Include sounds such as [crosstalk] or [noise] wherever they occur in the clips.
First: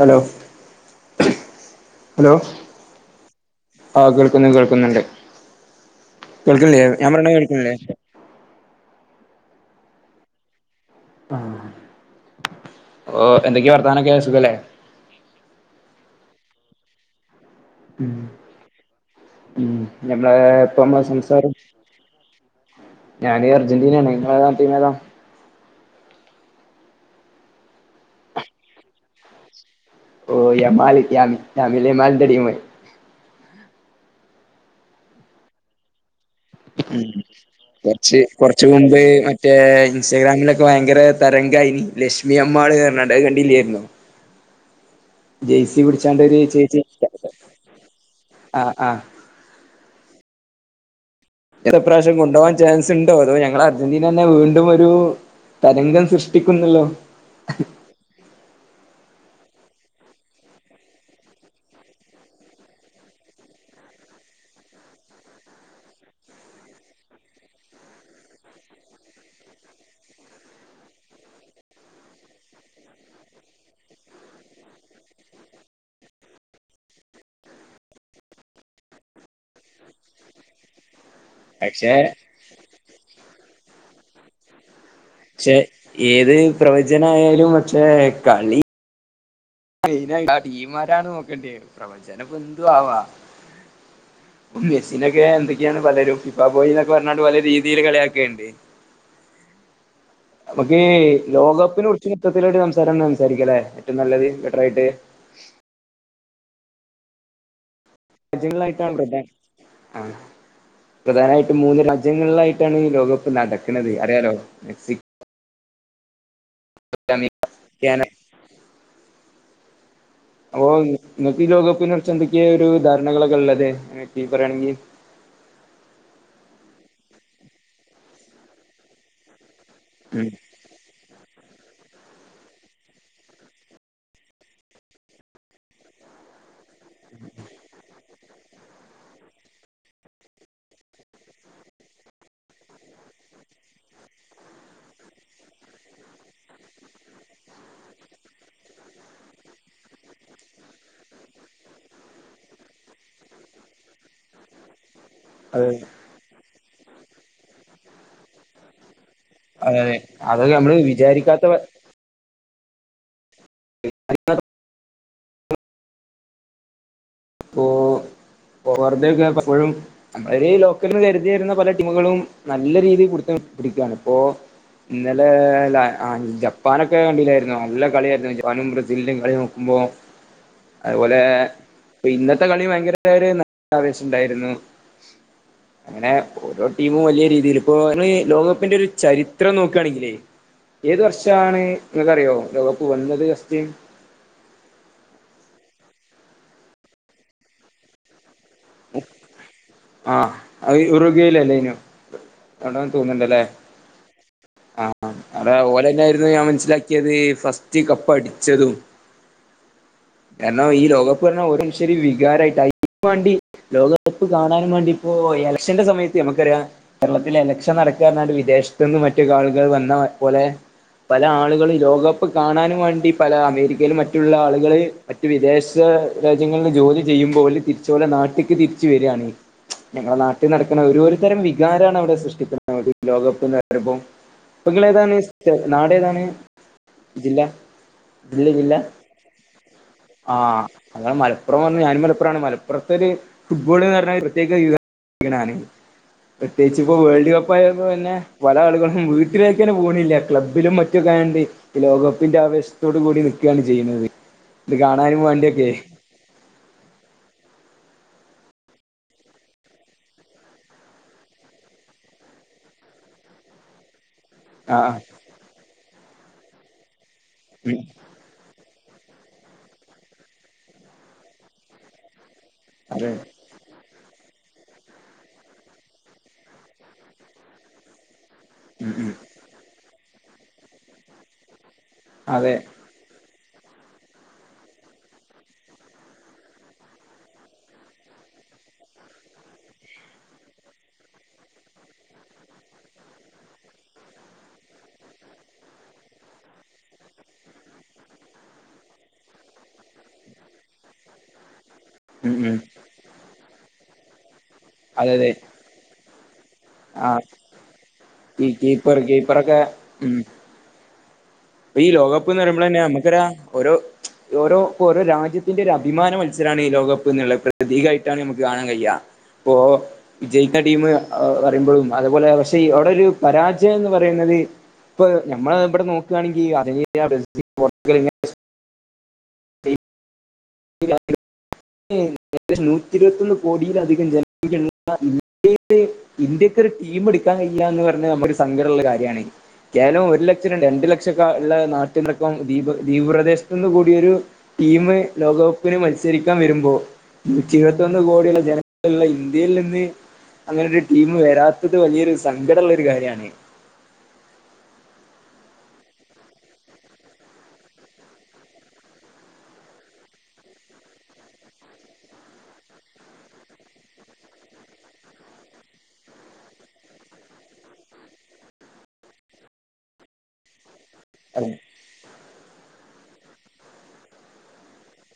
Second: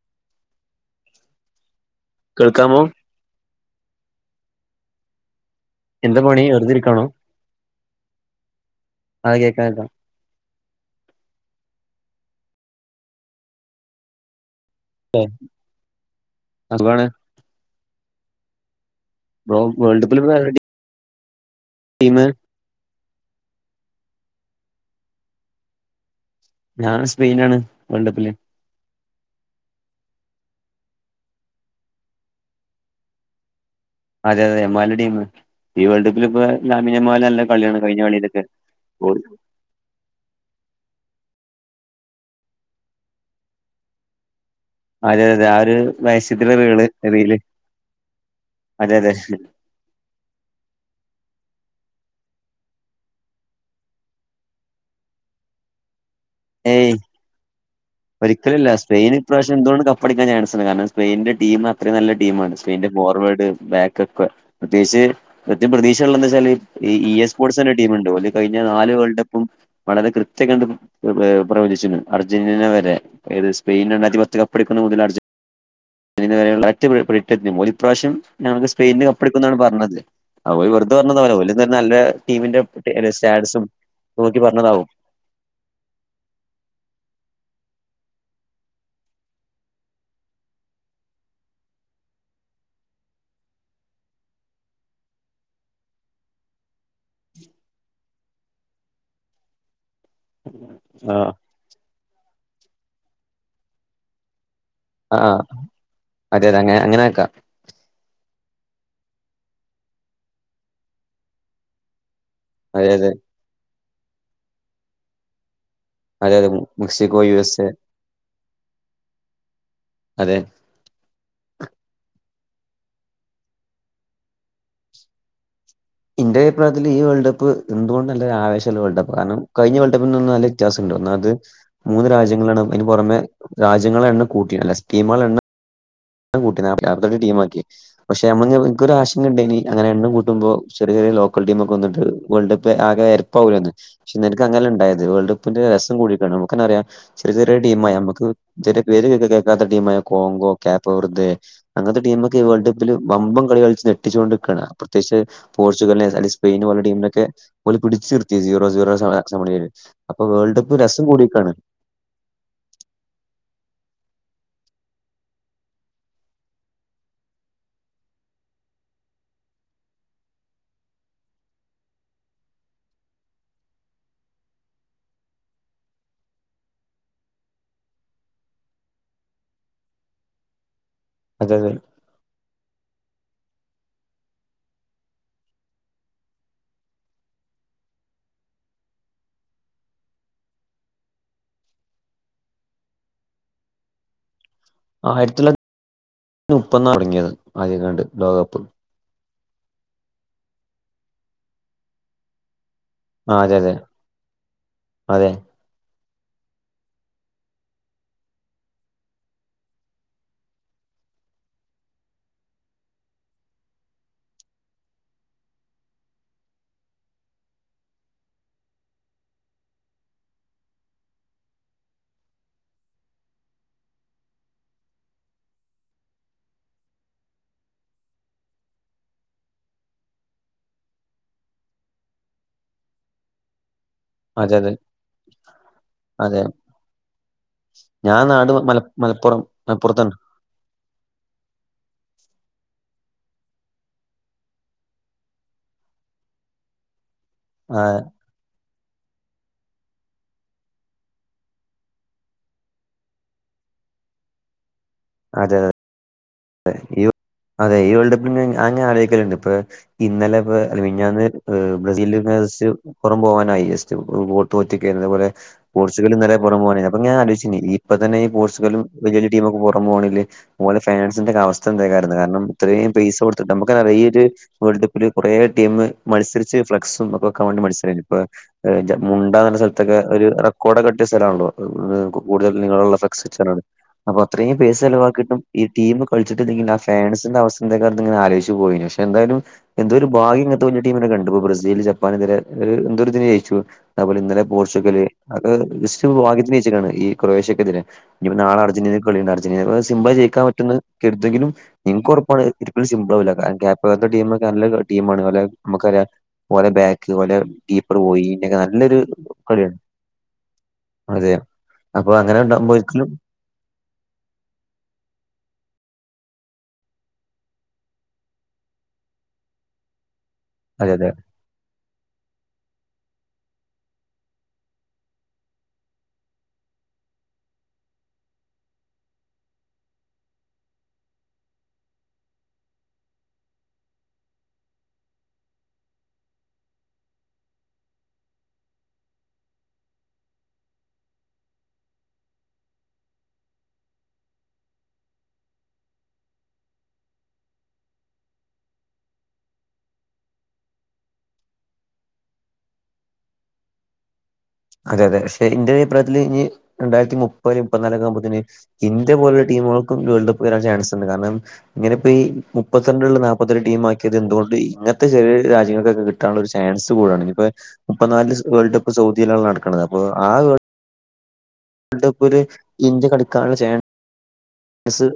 Hello hello കേൾക്കാമോ ആഹ് കേൾക്കുന്നു കേൾക്കുന്നുണ്ട് എന്താ പണി വെറുതെ കേൾക്കിണ്ല്ലെ ഇരിക്കാണോ ഞാൻപറയണെ കേൾക്ക്ണില്ലെ ആഹ് കേൾക്ക്ണ് ണ്ട് ആഹ് ഓഹ് എന്തൊക്കെ വർത്താനൊക്കെ സുഖല്ലെ ആഹ് സുഖാണ് ഉം ബ്രോ ഉം വേൾഡ് കപ്പിൽ ഇപ്പോ നമ്മളെ ആരുടെ ഇപ്പം നമ്മളെ സംസാരം ടീമ് ഞാന് അർജന്റീനേണ് ഇങ്ങളേത ടീമേത ഞാ സ്പെയിനാണ് വേൾഡ് കപ്പില് ഓഹ് യമാല് യാമി യാമിൽ യമാലിൻ്റെ ടീമ് അതെ അതെ യമാലിൻ്റെ ടീമ് ഈ വേൾഡ് കപ്പില് ഇപ്പ ഉം ലാമിൻയമാല് നല്ല കളിയാണ് കഴിഞ്ഞ കുറച്ച് കളിയിലൊക്കെ കുറച്ച് മുമ്പ് മറ്റേ ഇൻസ്റ്റഗ്രാമിലൊക്ക ഭയങ്കര തരംഗായ്ന് ലക്ഷ്മി അമ്മാള് അർഞ്ഞാണ്ട് അയ് കണ്ടില്ലേര്ന്നൊ അതെളഅതെ ആഹ് ഒരു പിടിച്ചാണ്ട് ഒരു വയസത്തില് ചേച്ചി റീള് റീല് ആഹ് അതെ ആഹ് അതെ ഏറെപ്രാവശ്യം കൊണ്ടുപോകാൻ ചാൻസ് ഉണ്ടോ അതോ ഞങ്ങളെ അർജന്റീന തന്നെ വീണ്ടും ഒരു തരംഗം സൃഷ്ടി ട്ടിക്കുന്നല്ലോ. ഒരിക്കലുംഇല്ല സ്പെയിൻ ഇപ്രാവിശ്യം എന്തുകൊണ്ടും കപ്പടിക്കാൻ ചാൻസ്ണ്ട്. കാരണം സ്പെയിന്റെ ടീം അത്രയും നല്ല ടീമാണ്. സ്പെയിന്റെ ഫോവേർഡ് ബാക്കക്കൊ പ്രത്യേകിച്ച് കൃത്യ പ്രതീക്ഷയുള്ളന്ന് വെച്ചാല് ഈ ഇ എസ് സ്പോർട്സ്എന്നറഞ്ഞൊരു ടീമുണ്ട്. കഴിഞ്ഞ നാല് വേൾഡ് കപ്പും വളരെ കൃത്യം കണ്ട് പ്രവചിച്ചിരുന്നു. അർജന്റീന വരെ ഏത് സ്പെയിന് അതിപ കപ്പ് എടുക്കുന്ന മുതല് അർജന്റീ ന പോല ഇപ്രാവിശ്യം സ്പെയിന് കപ്പ് എടുക്കുന്നാണ് പറഞ്ഞത്. അ ഓല് വെറുതെ പറഞ്ഞതാവൂല ഓല് നല്ല പക്ഷെ ടീമിന്റെ സ്റ്റാർസും നോക്കി പറഞ്ഞതാവും പക്ഷെ ഏത് പ്രവചനയാലും പക്ഷേ കളി നായി ആ ടീമാരാണ് നോക്കണ്ടേ പ്രവചനംപ്പൊഎന്തു ആവാം. മെസ്സിനൊക്കെ എന്തൊക്കെയാണ് പലരും ഫിഫാ ബോയി എന്നൊക്കെ പറഞ്ഞിട്ട് പല രീതിയിൽ കളിയാക്കല്ണ്ട്. നമുക്ക് ആഹ് ലോകകപ്പിനെ കുറിച്ച് ഇത്തരത്തിലൊരു സംസാരം സംസാരിക്കലേ ഏറ്റവും നല്ലത് ബെറ്ററ് ആയിട്ട് ആഹ് അതെ അതെ അങ്ങനെ അങ്ങനെ ആക്കാം. രാജ്യങ്ങളായിട്ടാണ്. പിന്നെ ആ പ്രധാനായിട്ട് മൂന്ന് രാജ്യങ്ങളിലായി ട്ടാണ് ഈ അതെ അതെ ലോകകപ്പ് നടക്ക്ണത്. അറിയാലോ മെക്സിക്കോ അതെ അതെ Mexico U America S A Canada അതെ ഓ ഇങ്ങക്ക് ലോകപ്പിനെ കുറിച്ച് എന്തൊക്കെയേ ഒരു ധാരണകളൊക്കെ ഉള്ളത് ആക്ടി പറയയാണെങ്കിൽ ഇൻ്റെ അഭിപ്രായത്തില് ഈ വേൾഡ് കപ്പ് എന്തുകൊണ്ടും ഒരു ആവേശമുള്ള വേൾഡ്കപ്പാ കാരണം കഴിഞ്ഞ വേൾ് ഉം കപ്പിനന്നുംല്ല വ്യത്യാസംഇണ്ട് ഒന്നാത് മൂന്ന് രാജ്യങ്ങളാണ് ഒന്നിന് പുറമെ രാജ്യങ്ങളെ എണ്ണം കൂട്ടിട്ടില്ല. സ്റ്റീമേളെഎണ്ണം കൂട്ടനാപ്പത്തിരണ്ട് ടീമ്ആക്കി പക്ഷെ നമ്മ എനിക്കൊരു ആശങ്ക ഇണ്ടായ്നി അങ്ങന എണ്ണം കൂട്ടുമ്പോ ചെറിയ ലോക്കൽടീമൊക്കെ വന്ന്ട്ട് വേൾഡ് കപ്പ് ആകെ എര രപാകൂലേന്ന്. പക്ഷെഎനക്ക് അങ്ങനെല്ല ഉണ്ടായത് വേൾഡ് കപ്പിന്റെ രസം കൂടി നമുക്കെന്നെ അറിയാം ചെറിയ ചെറിയ ടീമായി നമുക്ക് ചെറിയ പേര് കേൾക്കാത്ത ടീമായ കോങ്കോ പോറതെയ് അന്നത്തെ ടീമക്കെ വേൾ്ഡ്കപ്പിൽ വമ്പം കളികളിച്ച് ഞെട്ടിച്ചോട്ട് നിക്കാണ്. പ്രത്യേകിച്ച് അതെ പോർച്ചുഗൽ സ്പെയിന് ഓലെ ടീമിനൊക്കെ പിടിച്ചിട്ത്തി സീറോ സീറോ അതെ അപ്പൊ അതൊക്കെ നമ്മള് വേൾഡപ്പ് രസം വിചാരിക്കാത്ത കൂടീക്കാണ്. [inaudible] പ്പോ വറുതേക്കെ പ്പോഴും ഒര് ലോക്കല്ന്ന് കര്തി വര്ന്ന പല ടീമ്കളും നല്ല രീതിയില് പുടുത്തം പിടിക്ക്യാണ്പ്പോ. ഇന്നലെ ല്ലാ ജപ്പാനൊക്കെ കണ്ടീലാര്ന്നോ? നല്ല കള്യായ്ര്ന്നു. ജപ്പാനും ബ്രസീല്ൻ്റേം കളി നോക്കുമ്പോ അയ്പോലേ... അതെ അതെ ഇപ്പൊ ഇന്നത്തെ കളി ഭയങ്കരൊര് നല്ല ആവേശണ്ടായ്ര്ന്നു. അങ്ങനെ ഓരോ ടീമും വല്യ രീതില് ഇപ്പോ അമ്മ്ളീ ലോകകപ്പിന്റെ ഒര് ചരിത്രം നോക്ക്വാണെങ്കിലേ ഏത് വർഷാണ് ഇങ്ങക്കറിയോ ലോക കപ്പ് വന്നത് ഫസ്റ്റ് ആയിരത്തി തൊള്ളായിരത്തി മുപ്പത് ന്നാ തൊടങ്ങീത് ആദ്യെങ്ങാണ്ട് ലോകകപ്പ്. ആഹ് അയ് ഉറുകയിലല്ലേന്നോ? അവ്ടാന്ന് ആ തോന്ന്ണ്ട്ല്ലേ. അതെ അതെ ആഹ് അതെ അവ്ടെ ഓലെന്നൊയിര്ന്നൂ ഞാൻ മനസ്സിലാ ക്ക്യത് ഫസ്റ്റ് കപ്പടിച്ചതും. കാരണം ഈ ലോകപ്പ് പറഞ്ഞാ ഓരൊര് ശെരി വികാരായിട്ട് അയ്നും വാണ്ടി ലോകകപ്പ് കാണാനും വാണ്ടിപ്പോ എലക്ഷന്റെ സമയത്ത് അമ്മക്കറിയാ കേരളത്തില് എലക്ഷൻ നടക്കാന്നറ്ങ്ങാണ്ട് വിദേശത്ത്ന്ന് മറ്റ് കാളുകൾ വന്ന പോലെ പല ആളുകളും ലോകകപ്പ് കാണാനും വാണ്ടി പല അമേരിക്കേലും മറ്റ്ള്ള ആളുകള് മറ്റ് വിദേശ രാജ്യങ്ങള്ല് ജോലി ചെയ്യുമ്പോ ഓല് തിരിച്ചോലെ നാട്ട്ക്ക് തിരിച്ച് വെര്വാണ്. ഞങ്ങളെ നാട്ടീ നടക്ക്ണ ഒരോര് തരം വികാരാണ് അവടെ സൃഷ്ടിക്ക്ന്നത് ലോകകപ്പ്ന്ന്റയുമ്പോ അതെ അതെ പ്പങ്ങളേതാണ് നാടേതാണ്? ജില്ലാ? ഞാ നാട് മലപ്പുറം മലപ്പൊറത്ത്ണ്ട്. ആഹ് അതാ മലപ്പൊറം പറഞ്ഞ് ഞാനും മലപ്പൊറാണ് മലപ്പൊറത്തൊര് ഫുട്ബോള്ന്നറഞ്ഞാ പ്രത്യേക ക്ഷീണാണ്. പ്രത്യേകിച്ച് പ്പോ വേൾഡ് ആ കപ്പായപ്പോ പിന്നെ പല ആള്കളും വീട്ടിലേക്കെന്നെ പോണില്ല്യാ ക്ലബ്ബിലും മറ്റൊക്കായോണ്ട് ഈ ലോകകപ്പിന്റെ ആവേശത്തോടു കൂടി നിക്കാണ് ചെയ്യ്ണത്. ഇത് കാണാനും അതെ മാണ്ട്യൊക്കേ. അതെ. ഈ വേൾ [inaudible] അതെ. ഈ വേൾഡ് കപ്പ് ഞ് ഞാങ്ങനെ ആലോയ്ക്കല്ണ്ട് ഇപ്പഹ് ഇന്നലെ പ്പോ മിഞ്ഞാന്ന് ബ്രസീല് ഫാൻസ് അപ്പൊറം പോവാനായി ജസ്റ്റ് [unintelligible] ആഹ് തോറ്റക്കേയിര്ന്ന് അതേപോല പോർച്ചുഗലും ന്നലെ പൊറം പോവാനായി അപ്പൊ ഞാ ആലോയ്ച്ചീനി ഉം ഇപ്പൊ തന്നെ ഈ പോർച്ചുഗലും വല്ല്യ വല്ല്യ ടീമൊക്കെ പൊറം പോവാണേല് ഓലെ ഫാൻസിന്റൊക്കെ അവസ്ഥ എന്തേക്കാരംന്ന് കാരണം ഇത്രയും അതെ പൈയ്സൊട് ട്ത്ത്ട്ട് അമ്മക്കെന്നറ്യാ ഈ ഒര് വേൾഡ് കപ്പില് കൊറേ ടീമ് മത്സരിച്ച് ഫ്ലക്സും ഒക്കെ വെക്കാൻ വേണ്ടി മത്സരേനീ ഇപ്പൊ ഏഹ് ഉം ജെ ഉം മുണ്ടാന്നർഞ്ഞ സ്ഥലത്തൊക്കെ ഒരു റെക്കോർഡൊക്കിട്ട്യ സ്ഥലാണല്ലോ. അതെ കൂടുതല് നീളള്ള ഫ്ലക്സ് വെച്ചർഞ്ഞാണ്ട് അപ്പൊ അത്രേം പെയ്സെലവാക്കീട്ടും ഈ ടീമ് കള്ച്ചിട്ടില്ലെങ്കി ആ ഫാൻസിന്റെ അവസ്ഥെന്തേക്കാരംന്ന്ങ്ങനെ ആലോയിച്ച് പോവേനു പക്ഷെ ന്തായാലും എന്തോ ഒരു ഭാഗ്യം ഇങ്ങൻത്തെ വല്ല്യ ടീമിനൊക്കെണ്ട്പ്പോ ബ്രസീൽ ജപ്പാനെതിരെ ഒര് എന്തോരിതിന് ജയിച്ചു. അഹ്പോലെ ഇന്നലെ പോർച്ചുഗല് അതൊക്കെ ജെസ്റ്റ് ഭാഗ്യത്തിന് ജയ്ച്ചിക്കാണ് ഈ ക്രൊയേഷ്യക്കെതിരെ. ഇഞ്ഞിപ്പ നാളെ അൽജന്റീനക്ക് കളിണ്ട് അർജൻ്റീനക്കത് സിമ്പ്ളായി ജയിക്കാൻ [unintelligible] ട്ടും ന്ന് കര്തെങ്കിലും ഉം ഇൻക്കൊറപ്പാണ് ഉം ഒരിക്കലും സിമ്പ്ളാവൂല്ല കാരണം ക്യാ ഇപ്പത്തെ ടീമൊക്കെ നല്ല അതെ ടീമാണ് അതെ ഓലെ അമ്മക്കറിയാ ഓലെ ബാക്ക്ല് ആഹ് ഓലെ കീപ്പർ [unintelligible] ഈ കീപ്പർ നല്ലൊരു കീപ്പറൊക്കെ കള്യാണ്. അതെ. ഇപ്പ ഈ ലോകകപ്പ്ന്നറിമ്പളെന്നെ ഒരിക്കലും നമ്മക്കറ്യാ ഓരോ ഓരോ ഓരോ രാജ്യത്തിന്റൊര് അഭിമാന മത്സരാണ് ഈ ലോകകപ്പ്ന്ന്ള്ളേ പ്രതീകായിട്ടാണ് അമ്മക്ക് കാണാൻ കയ്യാ. ഇപ്പോ വിജയിക്ക്ണ ടീമ് അതെ അതെ പറിമ്പഴും അതുപോലെ പക്ഷെ അവ്ടൊര് പരാജയംന്ന് പറയുന്നത് ഇപ്പൊ ഞമ്മളെ ഇബടെ നോ ക്കാണെങ്കീ അർജൻ്റീന, ബ്രസീല് പോർച്ചുഗല്, ഇങ്ങനെ പെയിൻ [unintelligible] [unintelligible] ഏകദേശം നൂറ്റി ഇരുപത്തൊന്ന് കോടീലധികം ജനസംഖ്യള്ള ഇന്ത്യയില് ഇന്ത്യക്കൊര് ടീം ഇട്ക്കാൻ കഴിയില്ലാന്ന് പറഞ്ഞാ നമ്മക്ക് സങ്കടള്ള കാര്യാണ്. കേവലം ഒരു ലക്ഷം രണ്ട് രണ്ടു ലക്ഷംക്കെ ഉള്ള നാട്ടിനടക്കം ദീപ് ദീപ് പ്രദേശത്ത് നിന്ന് കൂടിയൊരു ടീമ് ലോകകപ്പിന് മത്സരിക്കാൻ വരുമ്പോ നൂറ്റി ഇരുപത്തൊന്ന് കോടിള്ള ജനങ്ങള് ള്ള ഇന്ത്യയിൽ നിന്ന് അങ്ങനൊര് ടീം വരാത്തത് വലിയൊരു സങ്കടള്ള ഒരു കാര്യാണ്. അതെ അതെ. പക്ഷെ ഇന്റൊരഭിപ്രായത്തില് ഇഞ്ഞ് രണ്ടായിരത്തി മുപ്പത് മുപ്പന്നാലൊക്കെ ആവുമ്പോത്തിന് ഇന്ത്യ പോലുള്ള ടീമുകൾക്കും വേൾഡ് കപ്പ് വരാൻ ചാൻസ് ണ്ട്. കാരണം ഇങ്ങനെ ഇപ്പ ഈ മുപ്പത്തിരണ്ട്ള്ള നാപ്പത്തിരണ്ട് ടീം ആക്കിയത് എന്തുകൊണ്ട് ഇങ്ങത്തെ ചെറിയ രാജ്യങ്ങൾക്കൊക്കെ കി ട്ടാൻള്ളൊര് ചാൻസ് കൂടാണ്. ഇഞ്ഞ്പ്പ മുപ്പത്നാല് ല് വേൾഡ് കപ്പ് സൗദിയിലാണ് നടക്ക്ണത്. അപ്പം ആ വേൾ അതെ ഡ് കപ്പ് ല് ഇന്ത്യ കളിക്കാൻള്ള ചേൻ സ്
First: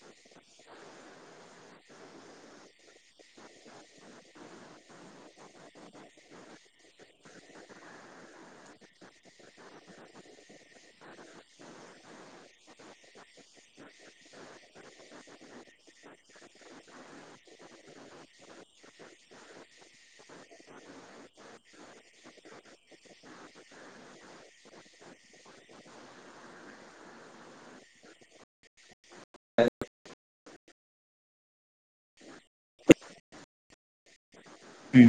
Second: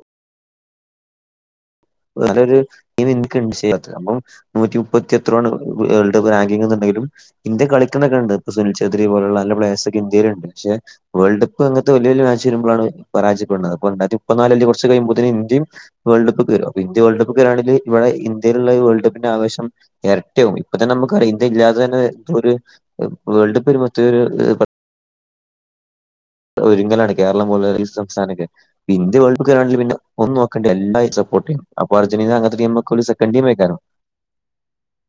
വേറൊരു ടീം [unintelligible] ചെയ്യാത്തത് അപ്പം നൂറ്റി മുപ്പത്തി എത്രോ ആണ് വേൾഡ് റാങ്കിങ് ന്നുണ്ടെങ്കിലും ഇന്ത്യ കളിക്ക്ണൊക്കെണ്ട്. ഇപ്പൊ സുനിൽ ചേത്രി പോലുള്ള നല്ല പ്ലെഴേഴ്സൊക്കെ ഇന്ത്യയില്ണ്ട്. പക്ഷെ വേൾഡ് കപ്പ് അങ്ങത്തെ വല്യ വല്യ മാച്ച് വരുമ്പളാണ് പരാജയപ്പെട്ണത്. അപ്പം രണ്ടായിരത്തിപ്പത്നാല് അല്ലെ കൊർച്ച് കയ്യുമ്പോത്തിന് ഇന്ത്യിം വേൾഡ് കപ്പ്ക്ക് വെരും. അപ്പ ഇന്ത്യ വേൾഡ് കപ്പ്ക്ക് വരാണങ്കി ഇവടെ ഇന്ത്യേലുള്ള വേൾഡ് കപ്പിന്റെ ആവശം എരട്ട്യാവും. ഇപ്പൊ തന്നെ നമുക്കറിയാ ഇന്ത്യ ഇല്ലാതെ തന്നെ ഇതൊര് വേൾഡ് കപ്പ് വരുമ്പോത്തിന് [unintelligible] ഒരുങ്ങലാണ് കേരളം പോല്ള്ള ഈ സംസ്ഥാനൊക്കെ. ഇന്ത്യ വേൾഡ് കപ്പ്ക്ക് വരാണെങ്കിൽ പിന്നെ ഒന്നുംനോ ക്കണ്ടി എല്ലാരും സപ്പോട്ടെയ്യും. അപ്പം അർജന്റീന അങ്ങൻത്തെ ടീമൊക്കെ ഒര് സെക്കൻ്റ് ടീമേക്കാരം. ഉം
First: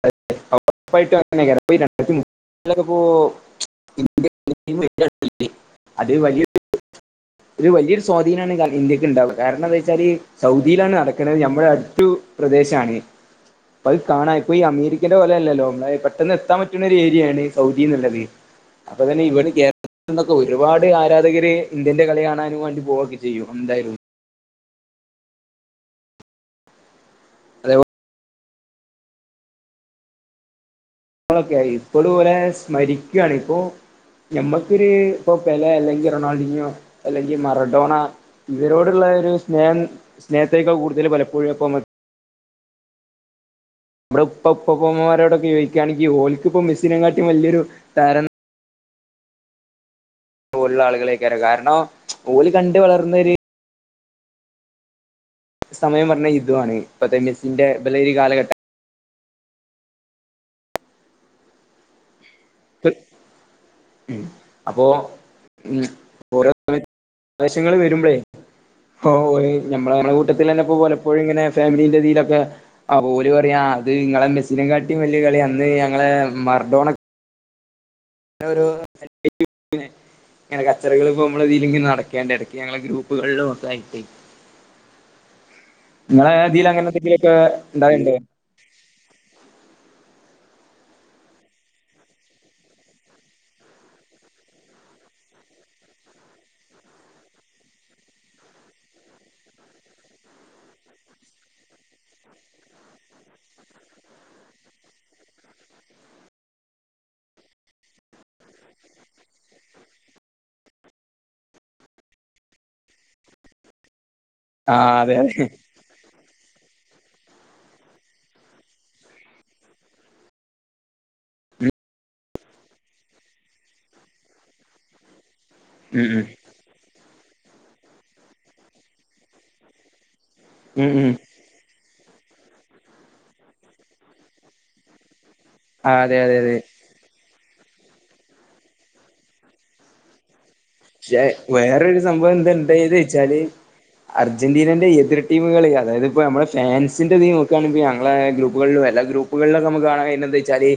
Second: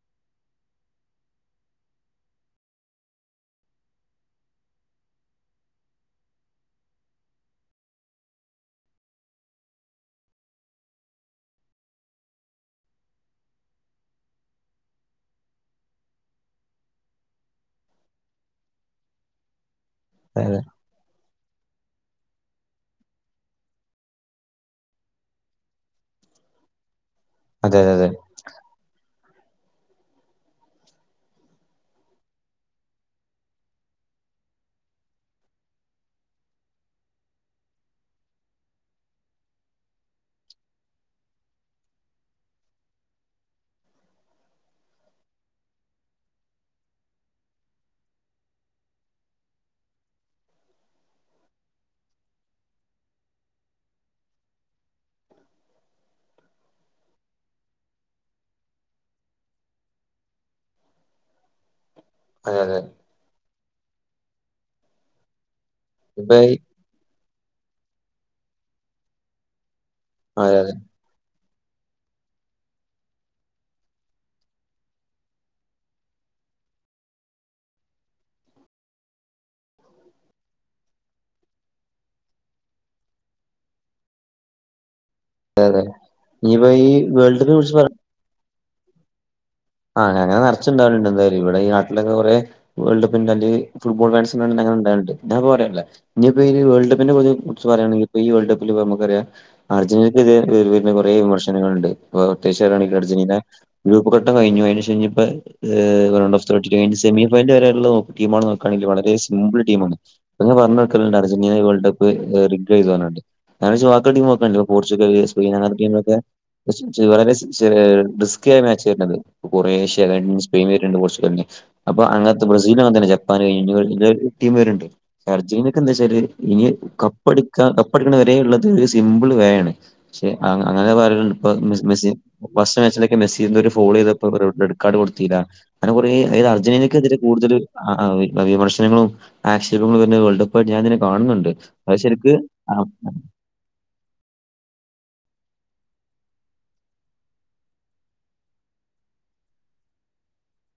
[unintelligible] ഒറപ്പായിട്ടും അങ്ങനെന്നേക്കാരം [unintelligible] പ്പോ ഇന്ത്യ [unintelligible] അത് വലിയ ഒരു വലിയൊരു സ്വാധീനമാണ് ഇന്ത്യക്ക് ഉണ്ടാവുക കാരണം എന്താ വെച്ചാല് സൗദിയിലാണ് നടക്കുന്നത് നമ്മുടെ അടു പ്രദേഷാണ് അപ്പത് കാണാം ഇപ്പൊ ഈ അമേരിക്കേന്റെ പോലെെയല്ലല്ലോ ന പെട്ടെന്ന് എത്താൻ പറ്റുന്നൊ ഒരു ഏരിയാണ് സൗദി എന്നുള്ളത് അപ്പൊ തന്നെ ഇ ക്കെ ഒരുപാട് ആരാധകര് ഇന്ത്യന്റെ കളി കാണാനും വേണ്ടി പോവുകൊക്കെ ചെയ്യും എന്തായാലും അതെ അതെ മ്മളോക്കെ ഇപ്പോൾ പോല സ്മരിക്കുവാണ ഇക്ക നമ്മക്കൊരു ഇപ്പൊ പല അല്ലെങ്കിൽ റൊണാൾഡിനോ അല്ലെങ്കിൽ മറഡോണ ഇവരോടുള്ള ഒരു സ്നേഹം സ്നേഹത്തേക്കാ കൂടുതൽ പലപ്പോഴും ഇപ്പ നമ്മുടെ ഇപ്പമമാരോടൊക്കെ ചോദിക്കുകയാണെിൽ ഓക്കിപ്പ മെസ്സിനും കാട്ടും വലിയൊരു താര പോലുള്ള ആളുകളൊക്കറ കാരണം ഓല് കണ്ട് വളർത്തി സമയം പറഞ്ഞ ഇതുമാണ് ഇപ്പൊ ത മെസ്സിന്റെ ബലൊരു കാലഘട്ടം അതെ ഉ അപ്പോ ഉ ഇപ്പൊ കുറ ഈ സമയത്ത് ആവശ്യങ്ങള് വരുമ്പോളേ ഓ നമ്മള നമ്മെ കൂട്ടത്തിൽ അതെ തന്നെ അതെ പോലെ എപ്പോഴ ഇങ്ങനെ ഫാമിലിന്റെതിയിലൊക്കെ ആ പോല പറയാ അത് നിങ്ങളെ മെസ്സിന കാട്ടിലും വലിയ കളി അന്ന് ഞങ്ങളെ മർഡോണാ [unintelligible] ഇങ്ങനെ കച്ചറികൾ ഇ നമ്മള് ഇതിലെും നടക്കണ്ട ഇടക്കക്ക് ഞങ്ങെ ഗ്രൂപ്പുകളിലും ഒക്കെ ആയിട്ട് നിങ്ങളെ തില് ഇനിയിപ്പോ അങ്ങനെ ഈ എന്തെങ്കിലുംക്കെ വേൾഡ് കപ്പിനെ കുറിച്ച് ഉണ്ടാവലുണ്ടോ ആഹ അങ്ങനെ നിറച്ചുണ്ടാവുണ്ട് എന്തായാല ഇടെ ഈ നാട്ടിലൊക്കെ കുറെ വേൾഡ് കപ്പിന്റെ അലെല് ഫുട്ബോൾ ഫാൻസ് അനെ ഇണ്ടാവല്ണ്ട് ഞാപ്പം പറയാംല്ലേ ഇനിയിപ്പ ഈ വേൾഡ് കപ്പിനെ കുറിച്ച് പറയാണങ്കിൽ ഇ ഈ വേൾ് കപ്പ് ല് നമുക്കറിയാം അർജന്റീനക്ക് ഇതി വരുന്ന കുറെ വിമർശനങ്ങളുണ്ട് അപ്പോ അത്യാവശ്യ വരാണെങ്കിൽ അർജന്റീന ഗ്രൂപ്പ ഇ കഴിഞ്ഞു കഴിഞ്ഞ ശേഷം കഴിഞ്ഞപ്പ റണ്ട് ഓഫ് കഴി സെമിനൽ വരെയുള്ള ടീണ് നോക്കുകണെങ്കിൽ വളരെ സിമ്പിൾ ടീമാണ് അപ്പ ഞാ പറഞ്ഞു വക്ക ലണ്ട് അർജന്റീന വേൾഡ് കപ്പ്‌ [unintelligible] ആഹ് അതെ പോർച്ചുഗല് അതെ സ്പെയിൻ അങ്ങനത്തെ ടീമൊക്ക വളരെ റിസ്കിയ മാച്ച് ആയിരന്നത് കൊറേ ഷ്യ സ്പെയിന വരണണ്ട് പോർച്ചഗലെ അപ്പൊ അങ്ങനത്തെ ബ്രസീൽ അങ്ങനന്നെ ജപ്പാന് കഴഞ്ഞ ടീം പവരണ് ണ്ട് അർജ എന്താ ഉം വെച്ചാല് ഉം ഇനി കപ്പടുക്കാ കപ്പടുക്കണ വരെഉള്ളത് ഒരു സിംമ്പിൾ വേയണ് പക്ഷെ ഉം അങ്ങനെ ഉം പറയണ്ട് മെ സി ഫസ്റ്റ് മാച്ചിലൊക്കെ മെസ്സി ഒരു ഫോളോ ചെയ്ത റെഡ് കാർഡ് കൊടുത്തില്ല അങ്ങെ ആഹ് അതെ അതെ കുറതായ അതെ അർന്റനക്കെതിരെ കൂടുതൽ വിമർശനങ്ങളും ആക്ഷേപങ്ങളും തന്നെ വേൾഡ് കപ്പായിട്ട് ഞാൻ ഇതിനെ ഷേ കാണുന്നുണ്ട് അത് വേറരു സംഭവം ശരിക്ക് ആ- എന്തണ്ടായത് വെച്ചാല് അർജന്റീനന്റെ എതിർ ടീമുകൾ അതായത് ഇപ്പോൾ നമ്മുടെ ഫാൻസിന്റെതയും നോ ക്കയാണെങ്ക ഞങ്ങള ഗ്രപ്പുകളിലും എല്ല ഗ്രൂപ്പ് മുകളിലൊക്കെ നമുക്ക് കാണാൻ കഴിയുന്താ വെച്ചാല്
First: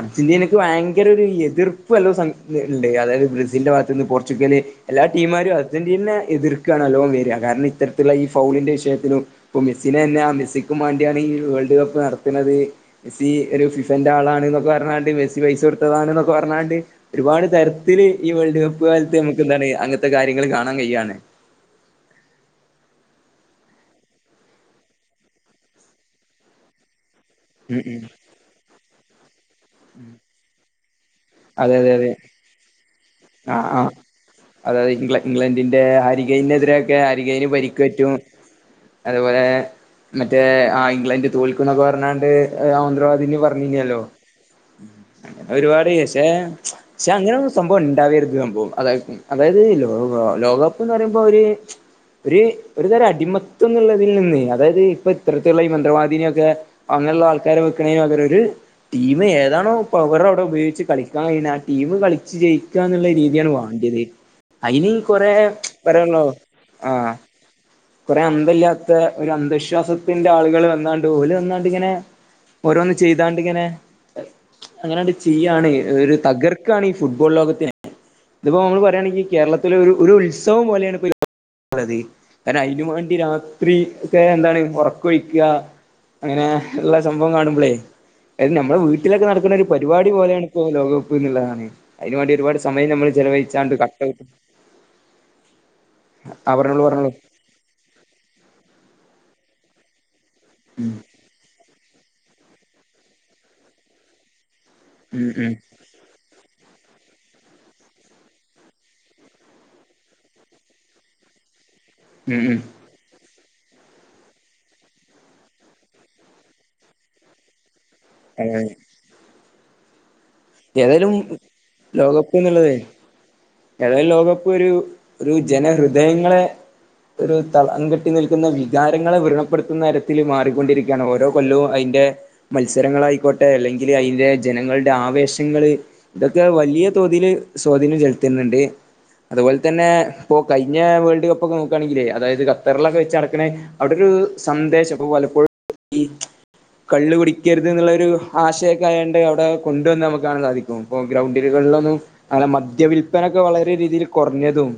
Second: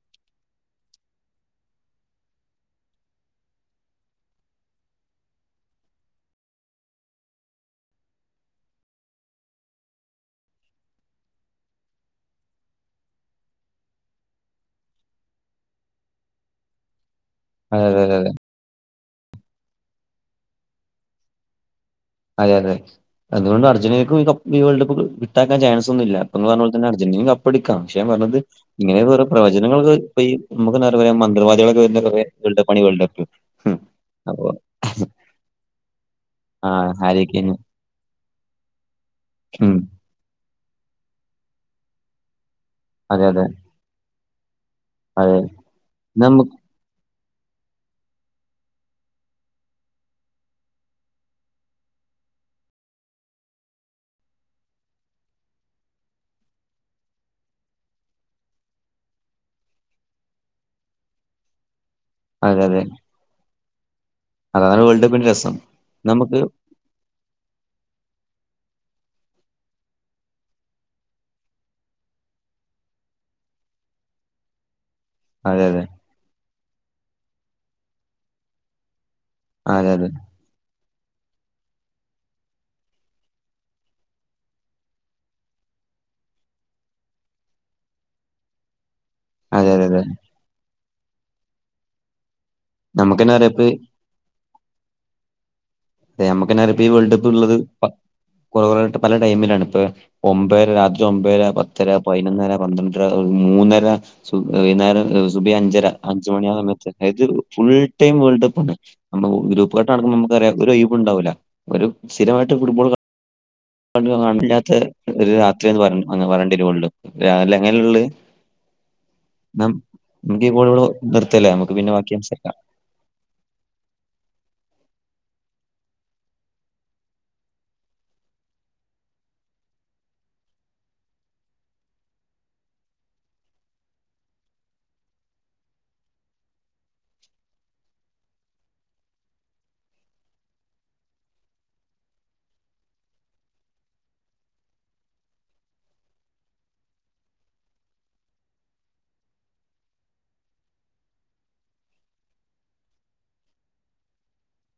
അർജന്റീനക്ക് ഭയങ്കര ഒരു എതിർപ്പ്ല്ലോ ഉണ്ട് അതായത് ബ്രസീലിന്റെ ഭാ ന്ന് പോർച്ചുഗല് എല്ലാ ടീമാരും അർജന്റീനെ എതിർക്കുകാണ്ണലോ വരിക കാരണം ഇത്തരത്തിലുള്ള ഈ ഫൗളിന്റെ വിഷയത്തിലും ഇപ്പൊ മെസ്സിനെ തന്നെ ആ മെസ്സിക്കും വേണ്ടിയാണ് ഈ വേൾഡ് കപ്പ് നടത്തുന്നത് മെസ്സി ഒരു ഫിഫന്റെ ആളാ എന്നൊക്കെ പറഞ്ഞാണ്ട് മെസ്സി പൈസ കൊടുത്തതാണ എന്നൊക്കെ പറഞ്ഞാണ്ട് ഒരുപാട് അതെ തരത്തില് ഈ വേൾഡ് കപ്പ് കാലത്ത് നമുക്ക് എന്താണ് അങ്ങനത്തെ കാര്യങ്ങൾ കാണാൻ കയ്യ അതെ അതെ അതുകൊണ്ട് അജന്റീനക്ക വേൾഡ കപ്പ് കിട്ടാൻ ചൻസ് ഒന്നില്ല ഇ പറഞ്ഞപൊല തന്ന അർജന്റീന ക ടിക്കാം ഉം ഉം പക്ഷ പറഞ്ഞത് ഇങ്ങനെ വേറെ പ്രവചനങ്ങൾ നമുക്ക് നിറവേയാ അതെ അതെ അതെ നിർമ്മാതകളൊക്കെവരുന്നത് എങ്കിൽ കപ്പ് ആഹ് വേൾഡ് ആഹ് അപ്പൊ അതായത് ഇ ഇഗളണ്ടിന്റെ ആ ഹരികനെതിറൊക്കെ ഹാരി ഹരീകന് കെയിൻ പരിക്ക പറ്റും അതുപോലെ ഉം. മറ്റേ ആ ഇംഗ്ലണ്ട് തോൽക്കുന്നൊക്കെ പറഞ്ഞാണ്ട് അതെ മന്ത്രിവാദിന അതെ പറഞ്ഞനില്ലോ അതെ ഒരുപാട് നമുക്ക് പക്ഷെ അങ്ങനെയൊന്നും സംഭവം ഉണ്ടാവേക്ക സംഭവം അത- അതായത് ലോക ലോകകപ്പ് എന്ന് പറയുമ്പോ ഒര്- ഒരു ഒരു തരം അടിമത്തം എന്നുള്ളതിൽ നിന്ന് അതായത് ഇപ്പൊ ഇത്തരത്തിലുള്ള ഈ മന്ത്രവാദിനിയൊക്കെ- അങ്ങനെയുള്ള ആൾക്കാരെ വെക്കണേന് പകരം ഒരു ടീം ഏതാണോ പവർ അവർ അവിടെ ഉപയോഗച്ച് കളിക്ക- ആ ടീം കളിച്ച് അതെ ജയിക്കുക അതെ എന്നുള്ള രീതിയാണ് വേണ്ടിയത് അതാണ് അയിനി വേൾഡ് കപ്പിന്റെ കൊറെ രസം ഘടകങ്ങളോ നമുക്ക് ആഹ് കുറെ അന്തമില്ലാത്ത ഒരു അന്ധവിശ്വാസത്തിന്റെ ആളുകള് വന്നാണ്ട് ഓല് വന്നാണ്ട് ഇങ്ങനെ- ഓരോന്ന് ചെയ്താണ്ട് ഇങ്ങനെ അങ്ങനെയാണ്ട് അതെ ചെയ്യാണ് അതെ ഒരു തകർക്കാണ് ഈ ഫുട്ബോൾ ലോകത്തിനെ ഇതിപ്പോ നമ്മള് പറയുകയാണെങ്കിൽ- കേരളത്തിലെ അതെ അതെ ഒരു ഉത്സവം പോലെയാണ് ഇപ്പോ- അതെ കാരണം അതിന് വേണ്ടി രാത്രി ഒക്കെ എന്താണ് ഒറക്കഴിക്കുക അങ്ങനെ ഉള്ള സംഭവം കാണുമ്പോളേ അത് നമ്മുടെ വീട്ട- വീട്ടിലൊക്കെ നടക്കുന്ന ഒരു അതെ അതെ അതെ പരിപാടി പോലെയാണ് ഇപ്പോൾ ലോകപ്പ് എന്നുള്ളതാണ് അതിനവേ ണ്ടി ഒരുപാട് സമയം നമ്മള് നമുക്ക് തന്നെ അറിയാം ഇപ്പൊ ചെലവഴിച്ചാണ്ട് ആട്ട അതെ നമുക്ക് തന്നെ അറബി വേൾഡ് കപ്പ് എന്ന് ഉള്ളത് കൊറേ കുറ [unintelligible] ട്ട് പല ടൈമിലാണ് ഇപ്പ ഒമ്പത് ഉം രാത്രി ഒമ്പര പത്തര പതിനൊന്നര പന്ത്രണ്ടര ഒരു മൂന്നര വൈകുന്നേരം- ഉം സുബി ഉം അഞ്ചര അഞ്ച് മണിയാസമയത്ത് അതായത് ഫുൾടൈം വേൾഡ് കപ്പാണ് നമ്മുടെ ഗ്രൂപ്പ്ലോട്ട് നടക്കുമ്പ നമുക്കറിയാം ഒര് ഒഴിവ് ഉണ്ടാവില്ല ഒരു ഉം സ്ഥിരമായിട്ട് ഉം ഫുട്ബോൾ- കല്ലാത്ത ഒരു രാത്രിന്ന് പറ പറവേണ്ടിവരും അങ്ങനെയുള്ള- എങ്ങനെ നമുക്ക് ഈ കോള് ഇവിടെ ഏതായാലും നിർത്തിയല്ലേ നമുക്ക് പിന്നെ ബാക്കി പിന്നെ ലോകകപ്പ് സാംസാരിക്കാം എന്നുള്ളത് ഏതായാലും ലോകപ്പ് ഒരു ഒരു ജനഹൃദയങ്ങളെ- ഒരു തളം കെട്ടി നിൽക്കുന്ന വികാരങ്ങളെ വ്രണപ്പെടുത്തുന്ന തരത്തിൽ മാറിക്കൊണ്ടിരിക്കുകയാണ് ഓരോ കൊല്ലവും അതിന്റെ- മത്സരങ്ങളായിക്കോട്ടെ അല്ലെങ്കിൽ അതിന്റെ ജനങ്ങളുടെ ആവേശ- ങ്ങള് ഇതൊക്കെ വലിയ തോതില് സ്വാധീനം ചെലുത്തുന്നുണ്ട് അതുപോലെ തന്നെ ഇപ്പോ കഴിഞ്ഞ വേൾഡ് കപ്പ് ഒക്കെ നോകുവായാണെങ്കിലെ അതായത് ഖത്തറിലൊക്കെ വെച്ച് നടക്കെ- അവിടെയൊരു സന്ദേശം വലപ്പോഴും ഈ- കള്ള് കുടിക്കരുത് എന്നുള്ളൊരു ആശയൊക്കെ ആയൊണ്ട് അവടെ കൊണ്ടുവന്ന് നമുക്ക്- കാണാൻ സാധിക്കും ഇപ്പൊ ഗ്രൗണ്ടുകളിലൊന്നും അങ്ങനെ മദ്യ വിൽപനൊക്കെ വളരെ രീതിയിൽ കൊറഞ്ഞതും-